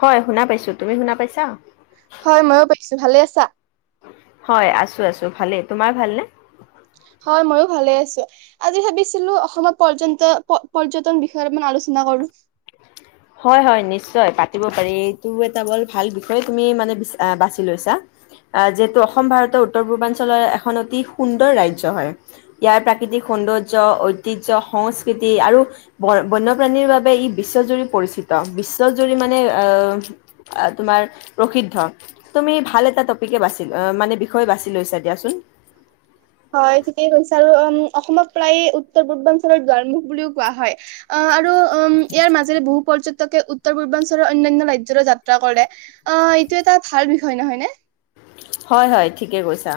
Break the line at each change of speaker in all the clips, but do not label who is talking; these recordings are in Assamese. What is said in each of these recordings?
হয় শুনা পাইছো, তুমি শুনা পাইছা?
হয় ময়ো পাইছো, ভালে আছে। চাত [unintelligible]
হয় আছো, আছো ভালেই, তোমাৰ ভালনে?
হয় ময়ো ভালে আছো, আজি ভাবিছিলো অসমত পৰ্যন্ত পৰ্যটন বিষয়ে অলপমান আলোচনা কৰোঁ।
হয়, হয় নিশ্চয় প দিব পাৰি, এইটো এটা বৰ ভাল বিষয়ে তুমি মানে অ' বাছি লৈছা, আহ যিহেতু অসম ভাৰতৰ উত্তৰ পূৰ্বাঞ্চলৰ এখন অতি সুন্দৰ ৰাজ্য হয়, ইয়াৰ প্ৰাকৃতিক সৌন্দৰ্য্য, ঐতিহ্য, সংস্কৃতি আৰু ব বন্যপ্ৰাণীৰ বাবে ই বিশ্বজুৰি পৰিচিত, বিশ্বজুৰি মানে তোমাৰ প্ৰসিদ্ধ, তুমি ভাল এটা টপিকে বাছি মানে বিষয়ে বাছি লৈঁছা দিয়াচোন।
হয় ঠিকেই কৈছে আৰু উম অসমক প্ৰায় উত্তৰ পূৰ্বাঞ্চলৰ দুৱাৰমুখ বুলিও কোৱা হয়, অ' আৰু উম ইয়াৰ মাজেৰে বহু পৰ্য উত্তৰ পূৰ্বাঞ্চলৰ অন্যান্য ৰাজ্যলৈ যাত্ৰা কৰে, অ', এইটো এটা ভাল বিষয় নহয়নে?
হয়, হয়, ঠিকে কৈছা।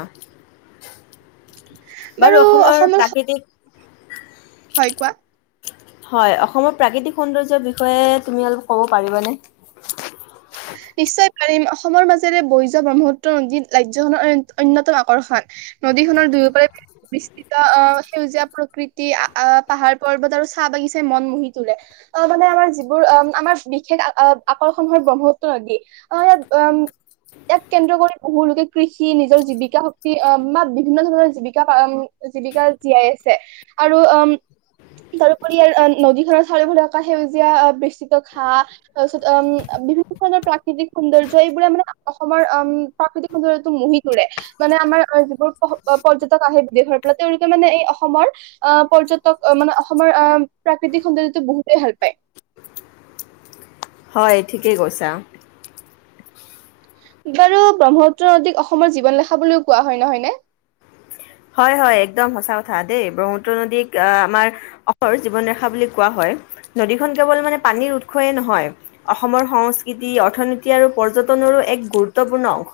বাৰু অসমৰ প্ৰাকৃতিক
হয় কোৱা।
হয়, অসমৰ প্ৰাকৃতিক সৌন্দৰ্যৰ বিষয়ে তুমি অলপ ক'ব পাৰিবানে?
নিশ্চয় অসমৰ মাজেৰে বৈ যোৱা ব্ৰহ্মপুত্ৰ নদীত ৰাজ্যখনৰ অন্যতম আকৰ্ষণ, নদীখনৰ দুয়োপাৰে পৰিস্থিত আহ সেউজীয়া প্ৰকৃতি আহ পাহাৰ, পৰ্বত আৰু চাহ বাগিচাই মন মুহি তোলে, আহ মানে আমাৰ যিবোৰ আমাৰ বিশেষ আকৰ্ষণ হয় ব্ৰহ্মপুত্ৰ আহ ইয়াত উম ইয়াক কেন্দ্ৰ কৰি বহু লোকে কৃষি নিজৰ জীৱিকা শক্তি বা বিভিন্ন ধৰণৰ জীৱিকা, জীৱিকা জীয়াই আছে আৰু উম তাৰোপৰি ইয়াৰ নদীখনৰ চাৰিওফালে থকা সেউজীয়া বিস্থিত ঘাঁহ তাৰপিছত উম বিভিন্ন ৰণৰ প্ৰাকৃতিক সৌন্দৰ্যয় এইবোৰে মানে অসমৰ আহ প্ৰাকৃতিক সৌন্দৰ্যটো মুহি তুৰে মানে আমাৰ যিবোৰ পৰ্যটক আহে বিদেশৰ পৰা তেওঁলোকে মানে এই অসমৰ আহ পৰ্যটক মানে অসমৰ আহ প্ৰাকৃতিক সৌন্দৰ্যটো বহুতেই ভাল পায়।
হয় ঠিকেই কৈছা।
বাৰু ব্ৰহ্মপুত্ৰ নদীক অসমৰ জীৱন লেখা বুলিও কোৱা হয়, নহয়নে?
হয়, হয় একদম সঁচা কথা দেই ব্ৰহ্মপুত্ৰ নদীক আহ আমাৰ অসমৰ জীৱন ৰেখা বুলি কোৱা হয়। নদীখন কেৱল মানে পানীৰ উৎসয়ে নহয় অসমৰ সংস্কৃতি, অৰ্থনীতি আৰু পৰ্যটনৰো এক গুৰুত্বপূৰ্ণ অংশ,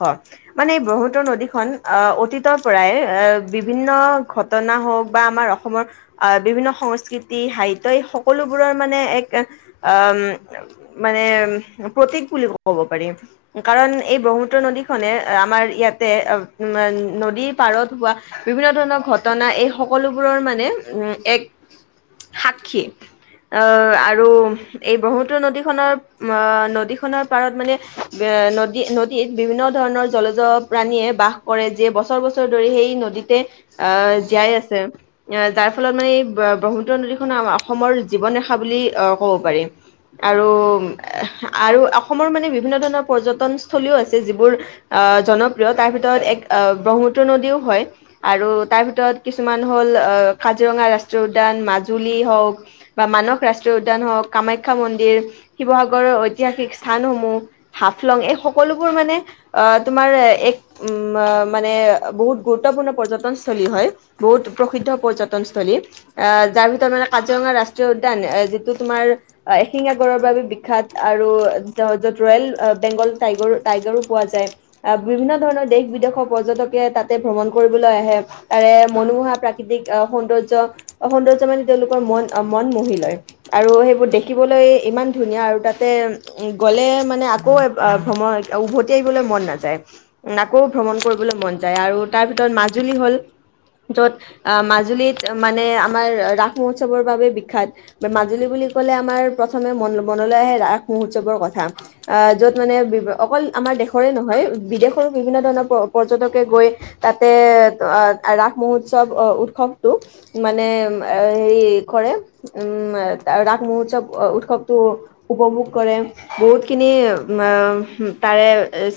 মানে ব্ৰহ্মুত্ৰ নদীখন আহ অতীতৰ পৰাই আহ বিভিন্ন ঘটনা হওক বা আমাৰ অসমৰ বিভিন্ন সংস্কৃতি, সাহিত্য এই সকলোবোৰৰ মানে এক মানে প্ৰতীক বুলি ক'ব পাৰি, কাৰণ এই ব্ৰহ্মুত্ৰ নদীখনে আমাৰ ইয়াতে নদীৰ পাৰত হোৱা বিভিন্ন ধৰণৰ ঘটনা এই সকলোবোৰৰ মানে উ এক সাক্ষী অ' আৰু এই ব্ৰহ্মপুত্ৰ নদীখনৰ আহ নদীখনৰ পাৰত মানে নদী নদীত বিভিন্ন ধৰণৰ জলজপাণীয়ে বাস কৰে যিয়ে বছৰ বছৰ ধৰি সেই নদীত আহ জীয়াই আছে অ' যাৰ ফলত মানে এই ব্ৰহ্মপুত্ৰ নদীখনৰ অসমৰ জীৱন ৰেখা বুলি আহ ক'ব পাৰি আৰু আৰু অসমৰ মানে বিভিন্ন ধৰণৰ পৰ্যটনস্থ্থলীও আছে যিবোৰ আহ জনপ্ৰিয় তাৰ ভিতৰত এক আহ ব্ৰহ্মপুত্ৰ নদীও হয়। আৰু তাৰ ভিতৰত কিছুমান হ'ল কাজিৰঙা ৰাস্তা ৰাষ্ট্ৰীয় উদ্যান, মাজুলী হওঁক বা মানস ৰাষ্ট্ৰীয় উদ্যান হওঁক, কামাখ্যা মন্দিৰ শিৱসাগৰৰ ঐতিহাসিক স্থানসমূহ, হাফলং, এই সকলোবোৰ মানে অ', তোমাৰ এক উ মানে বহুত গুৰুত্বপূৰ্ণ পৰ্যটনস্থলী হয়, বহুত প্ৰসিদ্ধ পৰ্যটনস্থলী আহ যাৰ ভিতৰত মানে কাজিৰঙা ৰাষ্ট্ৰীয় উদ্যান এ যিটো তোমাৰ এশিঙিয়া গড়ৰ বাবে বিখ্যাত আৰু য'ত ৰয়েল বেংগল টাইগৰ, টাইগাৰো পোৱা যায় বিভিন্ন ধৰণৰ দেশ বিদেশৰ পৰ্যটকে তাতে ভ্ৰমণ কৰিবলৈ আহে তাৰে মনোমোহা প্ৰাকৃতিক আহ সৌন্দৰ্য্য, সৌন্দৰ্য মানে তেওঁলোকৰ মন, মন মোহি লয়। আৰু সেইবোৰ দেখিবলৈ ইমান ধুনীয়া আৰু তাতে গ'লে মানে আকৌ আহ ভ্ৰমণ উভতি আহিবলৈ মন নাযায় আকৌ ভ্ৰমণ কৰিবলৈ মন যায় আৰু তাৰ ভিতৰত মাজুলী হ'ল। য'ত আহ, মাজুলীত মানে আমাৰ ৰাস মহোৎসৱৰ বাবে বিখ্যাত। মাজুলী বুলি ক'লে আমাৰ প্ৰথমে মন মনলৈ আহে ৰাস মহোৎসৱৰ কথা। আহ য'ত মানে বি অকল আমাৰ দেশৰে নহয়, বিদেশৰো বিভিন্ন ধৰণৰ প পৰ্যটকে গৈ এ' ৰাস মহোৎসৱ আহ, উৎসৱটো মানে হেৰি কৰে, উম, ৰাস মহোৎসৱ উৎসৱটো উপভোগ কৰে বহুতখিনি তাৰে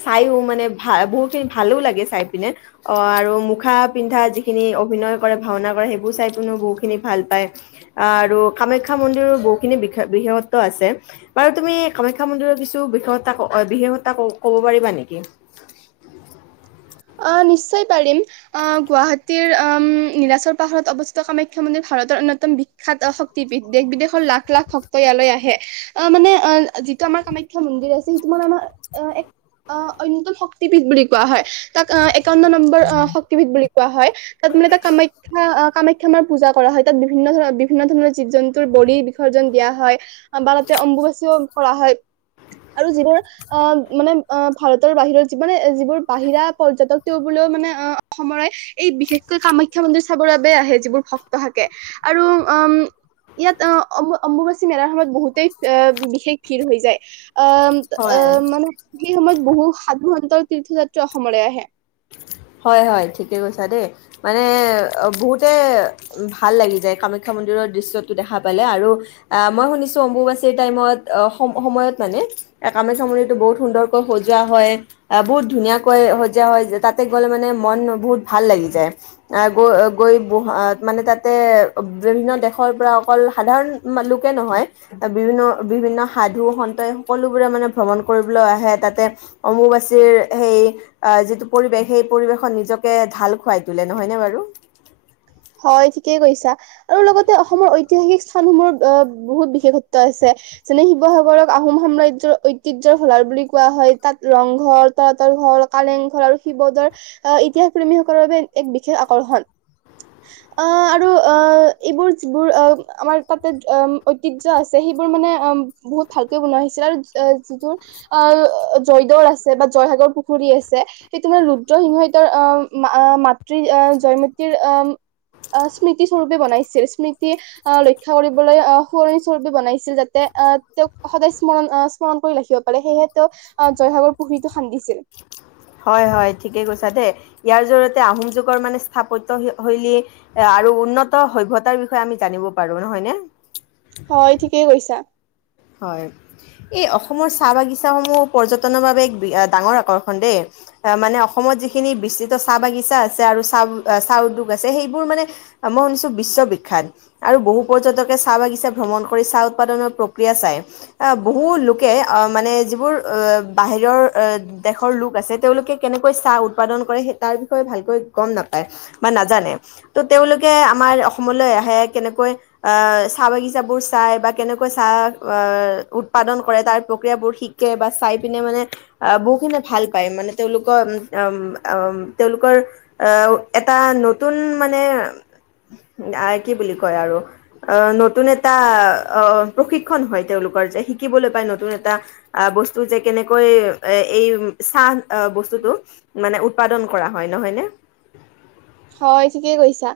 চাইও মানে ভা বহুতখিনি ভালো লাগে চাই পিনে। অ' আৰু মুখা পিন্ধা যিখিনি অভিনয় কৰে, ভাওনা কৰে, সেইবোৰ চাই পিনেও বহুখিনি ভাল পায়। আহ, আৰু কামাখ্যা মন্দিৰৰ বহুখিনি বিশেষত্ব আছে, বাৰু তুমি কামাখ্যা মন্দিৰৰ কিছু বিশেষতা বিশেষতা পাৰিবা নেকি?
আহ, নিশ্চয় পাৰিম। আহ গুৱাহাটীৰ আহ নীলাচৰ পাহাৰত অৱস্থিত কামাখ্যা মন্দিৰ ভাৰতৰ অন্যতম বিখ্যাত শক্তিপীঠ। দেশ-বিদেশৰ লাখ লাখ ভক্ত ইয়ালৈ আহে। আ মানে, যিটো আমাৰ কামাখ্যা মন্দিৰ আছে, সেইটো মানে আমাৰ এক আহ অন্যতম শক্তিপীঠ বুলি কোৱা হয়। তাক অ' এক কৌন্ন নম্বৰ অ' শক্তিপীঠ বুলি কোৱা হয়। তাত মানে এটা কামাখ্যা কামাখ্যা মাৰ পূজা কৰা হয়, তাত বিভিন্ন ধৰৰ বিভিন্ন ধৰণৰ জীৱ-জন্তুৰ বলি বিসৰ্জন দিয়া হয়। আ বাৰতে অম্বুবাচীও কৰা হয় আৰু যিবোৰ, আহ, মানে ভাৰতৰ বাহিৰত যিমানে যিবোৰ বাহিৰা পৰ্যটক তেওঁ বোলেও মানে অ' অসমৰে এই বিশেষকৈ কামাখ্যা মন্দিৰ চাবৰ বাবে আহে। যিবোৰ ভক্ত থাকে, আৰু উম ইয়াত অম-অম্বুবাচী মেলাৰ সময়ত বহুতেই আহ বিশেষ ভিৰ হৈ যায়। অ'
হয়
অ' মানে সেই সময়ত বহু সাধু-সন্তৰ তীৰ্থযাত্ৰা। অসমলৈ আহে
হয় হয় ঠিকে কৈছা দেই মানে বহুত তে ভাল লাগি যায়। কামাখ্যা মন্দিৰৰ দৃশ্যটো দেখা পালে আৰু আহ মই শুনিছো অম্বুবাচীৰ টাইমত সম সময়ত মানে কামাখ্যা মন্দিৰতটো বহুত সুন্দৰকৈ সজোৱা হয়। আহ বহুত ধুনীয়াকৈ সজোৱা হয় যে তাত তাতে গ'লে মানে মন বহুত ভাল লাগি যায় আহ গৈ গৈ মানে তাতে বিভিন্ন দেশৰ পৰা অকল সাধাৰণ লোকে নহয় বিভিন্ন বিভিন্ন সাধু সন্ত সকলোবোৰে মানে ভ্ৰমণ কৰিবলৈ আহে তাতে অমুবাচীৰ সেই যিটো পৰিৱেশ সেই পৰিৱেশত নিজকে ঢাল খুৱাই তোলে নহয়নে বাৰু
হয় ঠিকেই কৈছা আৰু লগতে অসমৰ ঐতিহাসিক স্থানসমূহ অ বহুত বিশেষত্ব আছে যেনে শিৱসাগৰক আহোম সাম্ৰাজ্যৰ ঐতিহ্যৰ ভলাৰ বুলি কোৱা হয় তাত ৰংঘৰ তলাতল ঘৰ কালেংঘৰ আৰু শিৱদৌল আ ইতিহাস প্ৰেমীসকলৰ বাবে এক বিশেষ আকৰ্ষণ। অঁ আৰু অঁ এইবোৰ যিবোৰ অঁ আমাৰ তাতে ঐতিহ্য আছে সেইবোৰ মানে অঁ বহুত ভালকৈ বনোৱা হৈছিল আৰু যিবোৰ আ জয়দৌল আছে বা জয়সাগৰ পুখুৰী আছে সেইটো মানে ৰুদ্ৰসিংহই তেওঁৰ আহ মাতৃ আ জয়মতীৰ আ আ স্মৃতি স্বৰূপে বনাইছিল স্মৃতি আ ৰক্ষা কৰিবলৈ আ সুৱৰণি স্বৰূপে বনাইছিল যাতে আ তেওঁক সদায় স্মৰণ স্মৰণ কৰি ৰাখিব পাৰে সেয়েহে তেওঁ আ জয়সাগৰ পুখুৰীটো খান্দিছিল
হয় হয় ঠিকেই কৈছা দেই ইয়াৰ জৰিয়তে আহোম যুগৰ মানে স্থাপত্য শৈলী এ আৰু উন্নত সভ্যতাৰ বিষয়ে আমি জানিব পাৰো নহয় ন
হয় ঠিকেই কৈছা
হয় এই অসমৰ চাহ বাগিচাস সমূহ পৰ্যটনৰ বাবে এক ডাঙৰ আকৰ্ষণ দেই মানে অসমত যিখিনি বিস্তৃত চাহ বাগিছা আছে আৰু চাহ চাহ উদ্যোগ আছে সেইবোৰ মানে মই শুনিছো বিশ্ববিখ্যাত আৰু বহু পৰ্যটকে চাহ বাগিছা ভ্ৰমণ কৰি চাহ উৎপাদনৰ ক্ৰিয়া চাই বহু লোকে অ মানে যিবোৰ অঁ বাহিৰৰ দেশৰ লোক আছে তেওঁলোকে কেনেকৈ চাহ উৎপাদন কৰে তাৰ বিষয়ে ভালকৈ গম নাপায় বা নাজানে ত' তেওঁলোকে আমাৰ অসমলৈ আহে কেনেকৈ আ চাহ বাগিচাবোৰ চাই বা কেনেকৈ চাহ অঁ উৎপাদন কৰে তাৰ প্ৰক্ৰিয়াবোৰ শিকে বা চাই পিনে মানে আ বহুখিনি ভাল পায় মানে তেওঁলোকৰ তেওঁলোকৰ আ উম আ উম তেওঁলোকৰ আ এটা নতুন মানে কি বুলি কয় আৰু অ নতুন এটা অ প্ৰশিক হয় তেওঁলোকৰ যে শিকিবলৈ পাই নতুন এটা। আ বস্তু যে কেনেকৈ এই চাহ বস্তুটো মানে উৎপাদন কৰা হয় নহয়নে
হয় ঠিকেই কৈছা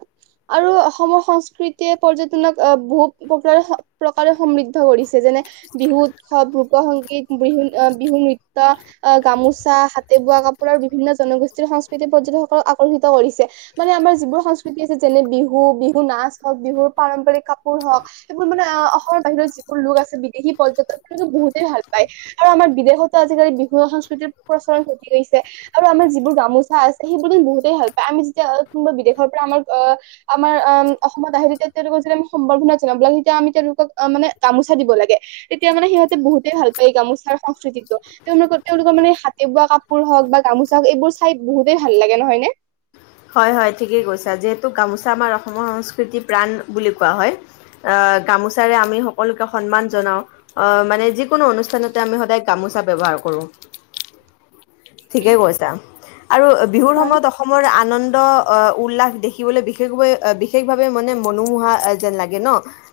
আৰু অসমৰ সাংস্কৃতিয়ে পৰ্যটনক আ বহুত প্ৰকাৰে সমৃদ্ধ কৰিছে যেনে বিহুত উৎসৱ লোকসংগীত বিহ বিহু নৃত্য আ গামোচা হাতে বোৱা কাপোৰ আৰু বিভিন্ন জনগোষ্ঠীৰ সাংস্কৃতিকৰ পৰ্যটন সকলক আকৰ্ষিত কৰিছে। মানে আমাৰ যিবোৰ সংস্কৃতি আছে যেনে বিহু বিহু নাচ হওক বিহুৰ পাৰম্পৰিক কাপোৰ হওক সেইবোৰ মানে অসমৰ বাহিৰত যিবোৰ লোক আছে বিদেশী পৰ্যটক সলোকে বহুতেই ভাল পায় আৰু আমাৰ বিদেশতো আজিকালি বিহু সংস্কৃতিৰ প্ৰচলন ঘটি গৈছে আৰু আমাৰ যিবোৰ গামোচা আছে সেইবোৰি বহুতেই ভাল পায় আমি যেতিয়া কোনোবা বিদেশৰ পৰা আমাৰ আহ আমাৰ আ অসমত আহে তেতিয়া তেওঁলোকক যেতিয়া আমি সম্বৰ্ধনা জনাব লাগে তেতিয়া আমি তেওঁলোকক আহ মানে গামোচা দিব লাগে তেতিয়া মানে সিহঁতে বহুতেই ভাল পায় এই গামোচা সংস্কৃতিটো তেওঁলোকৰ তেওঁলোকৰ মানে হাতে বোৱা কাপোৰ হওক বা গামোচা হওক এইবোৰ চাই বহুতেই ভাল লাগে নহয় ন
হয় হয় ঠিকেই কৈছা যিহেতু গামোচা আমাৰ অসমৰ সংস্কৃতি প্ৰাণ বুলি কোৱা হয় আহ গামোচাৰে আমি সকলোকে সন্মান জনাও আহ মানে যিকোনো অনুষ্ঠানতে আমি সদায় গামোচা ব্য্ৱহাৰ কৰো। ঠিকেই কৈছা। আৰু বিহুৰ
হয়
সময়ত অসমৰ আনন্দ উল্লাস দেখিবলৈ বিশেষভে বিশেষভাৱে মানে মনোমোহা যেন লাগে ন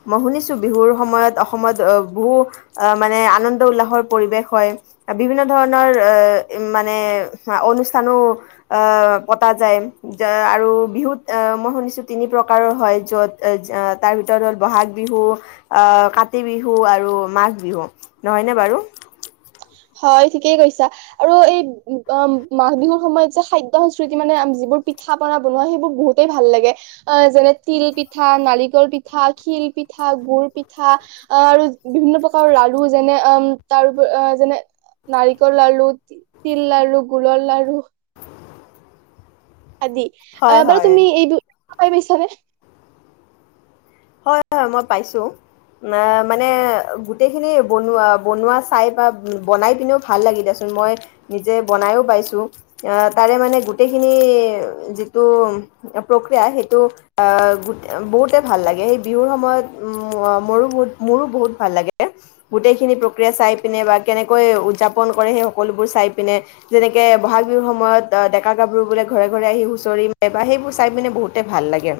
মই শুনিছো বিহুৰ সময়ত অসমত আহ বহু আহ মানে আনন্দ উল্লাসৰ পৰিৱেশ হয় বিভিন্ন ধৰণৰ অ উ মানে অনুষ্ঠানো অ পতা যায় আৰু বিহুত মই শুনিছো তিনি প্ৰকাৰৰ হয় য'ত তাৰ ভিতৰত হ'ল বহাগ বিহু আহ কাতি বিহু আৰু মাঘ বিহু নহয়নে বাৰু।
হয় ঠিকেই কৈছা আৰু এই মাঘ বিহুৰ সময়ত যে খাদ্য সংস্কৃতি মানে যিবোৰ পিঠা পনা বনোৱা সেইবোৰ বহুতেই ভাল লাগে অ যেনে তিল পিঠা নাৰিকল পিঠা শিল পিঠা গুৰ পিঠা আহ আৰু বিভিন্ন প্ৰকাৰৰ লাৰু যেনে অ তাৰ যেনে নাৰিকল লাৰু তিল লাৰু গোলৰ লাৰু আদি
হয়
বাৰু
হয়
তুমি এই খায় পাইচা নে?
হয় হয় মই পাইছোঁ মানে গোটেইখিনি বনোৱা বনোৱা চাই বা বনাই পনেও ভাল লাগি দেিয়চোন মই নিজে বনায়ো পাইছোঁ তাৰে মানে গোটেইখিনি যিটো প্ৰক্ৰিয়া সেইটো বহুতে ভাল লাগে। সেই বিহুৰ সময়ত মোৰো বহুত ভাল লাগে গোটেইখিনি প্ৰক্ৰিয়া চাই পিনে বা কেনেকৈ উদযাপন কৰে সেই সকলোবোৰ চাই পিনে যেনেকে বহাগ বিহুৰ সময়ত ডেকা গাভৰু বোলে ঘৰে ঘৰে আহি হুঁচৰি ম বা সেইবোৰ চাই পিনে বহুতে ভাল লাগে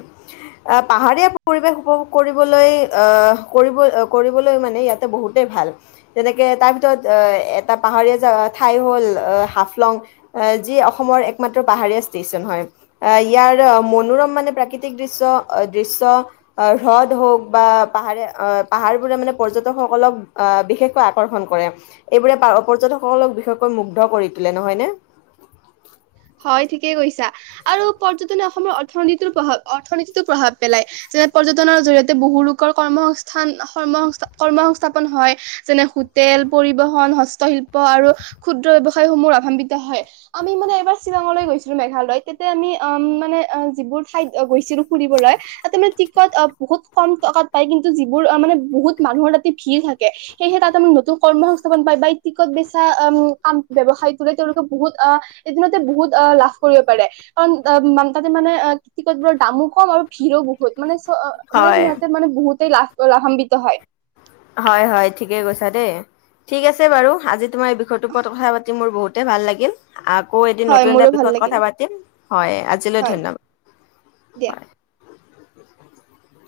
পাহাৰীয়া পৰিৱেশ উপভোগ কৰিবলৈ আহ কৰিব কৰিবলৈ মানে ইয়াতে বহুতেই ভাল যেনেকে তাৰ ভিতৰত এটা পাহাৰীয়া ঠাই হ'ল হাফলং যি অসমৰ একমাত্ৰ পাহাৰীয়া ষ্টেচন হয় ইয়াৰ মনোৰম মানে প্ৰাকৃতিক দৃশ্য দৃশ্য আহ হ্ৰদ হওক বা পাহাৰে আহ পাহাৰবোৰে মানে পৰ্যটকসকলক আহ বিশেষকৈ আকৰ্ষণ কৰে এইবোৰে পৰ্যকসকলক বিশেষকৈ মুগ্ধ কৰি তোলে নহয়নে।
হয় ঠিকেই কৈছা আৰু পৰ্যটনে অসমৰ অৰ্থনীতিো প্ৰভাৱ অৰ্থনীতিটো প্ৰভাৱ পেলাই যেনে পৰ্যটনৰ জৰিয়িয়তে বহু লোকৰ কৰ্ম সংস্থানৰ্মসস্থ কৰ্ম সংস্থাপন হয় যেনে হোটেল পৰিবহন হস্তশিল্প আৰু ক্ষুদ্ৰ ব্ৱসায়সমূহ লাভান্বিত হয় আমি মানে এবাৰ শ্বিলঙলৈ গৈছিলো মেঘালয় তাতে আমি অম মানে যিবোৰ ঠাইত গৈছিলো ফুৰিবলৈ তাতে মানে টিকট অ বহুত কম টকাত পায় কিন্তু যিবোৰ মানে বহুত মানুহৰ তাতে ভিৰ থাকে সেয়েহে তাত আমি নতুন কৰ্ম সংস্থাপন পায় বা টিকট বেচা কাম ব্য়সায় তোলে তেওঁলোকে বহুত এদিত বহুত অ লাভ কৰিব পাৰে কাৰণ তাতে তিকটৰ দামো কম আৰু ভিৰো বহুত মানে অ মানে
হয়
সিহঁতে মানে বহুত লাভ লাভান্বিত হয়।
হয় হয় ঠিকে কৈছা দেই ঠিক আছে বাৰু আজি তোমাৰ বিখয় তো ওপৰত কথাা মোৰ বহুত তে ভাল লাগিল। আকৌ এদিন
হয়
নতুন
মোৰো
এটা
ভাল
বিষয়ত
লাগিল
কথা পাতিম হয় আজিলৈ
হয়
ধন্যবাদ
দিয়া
হয়। [inaudible]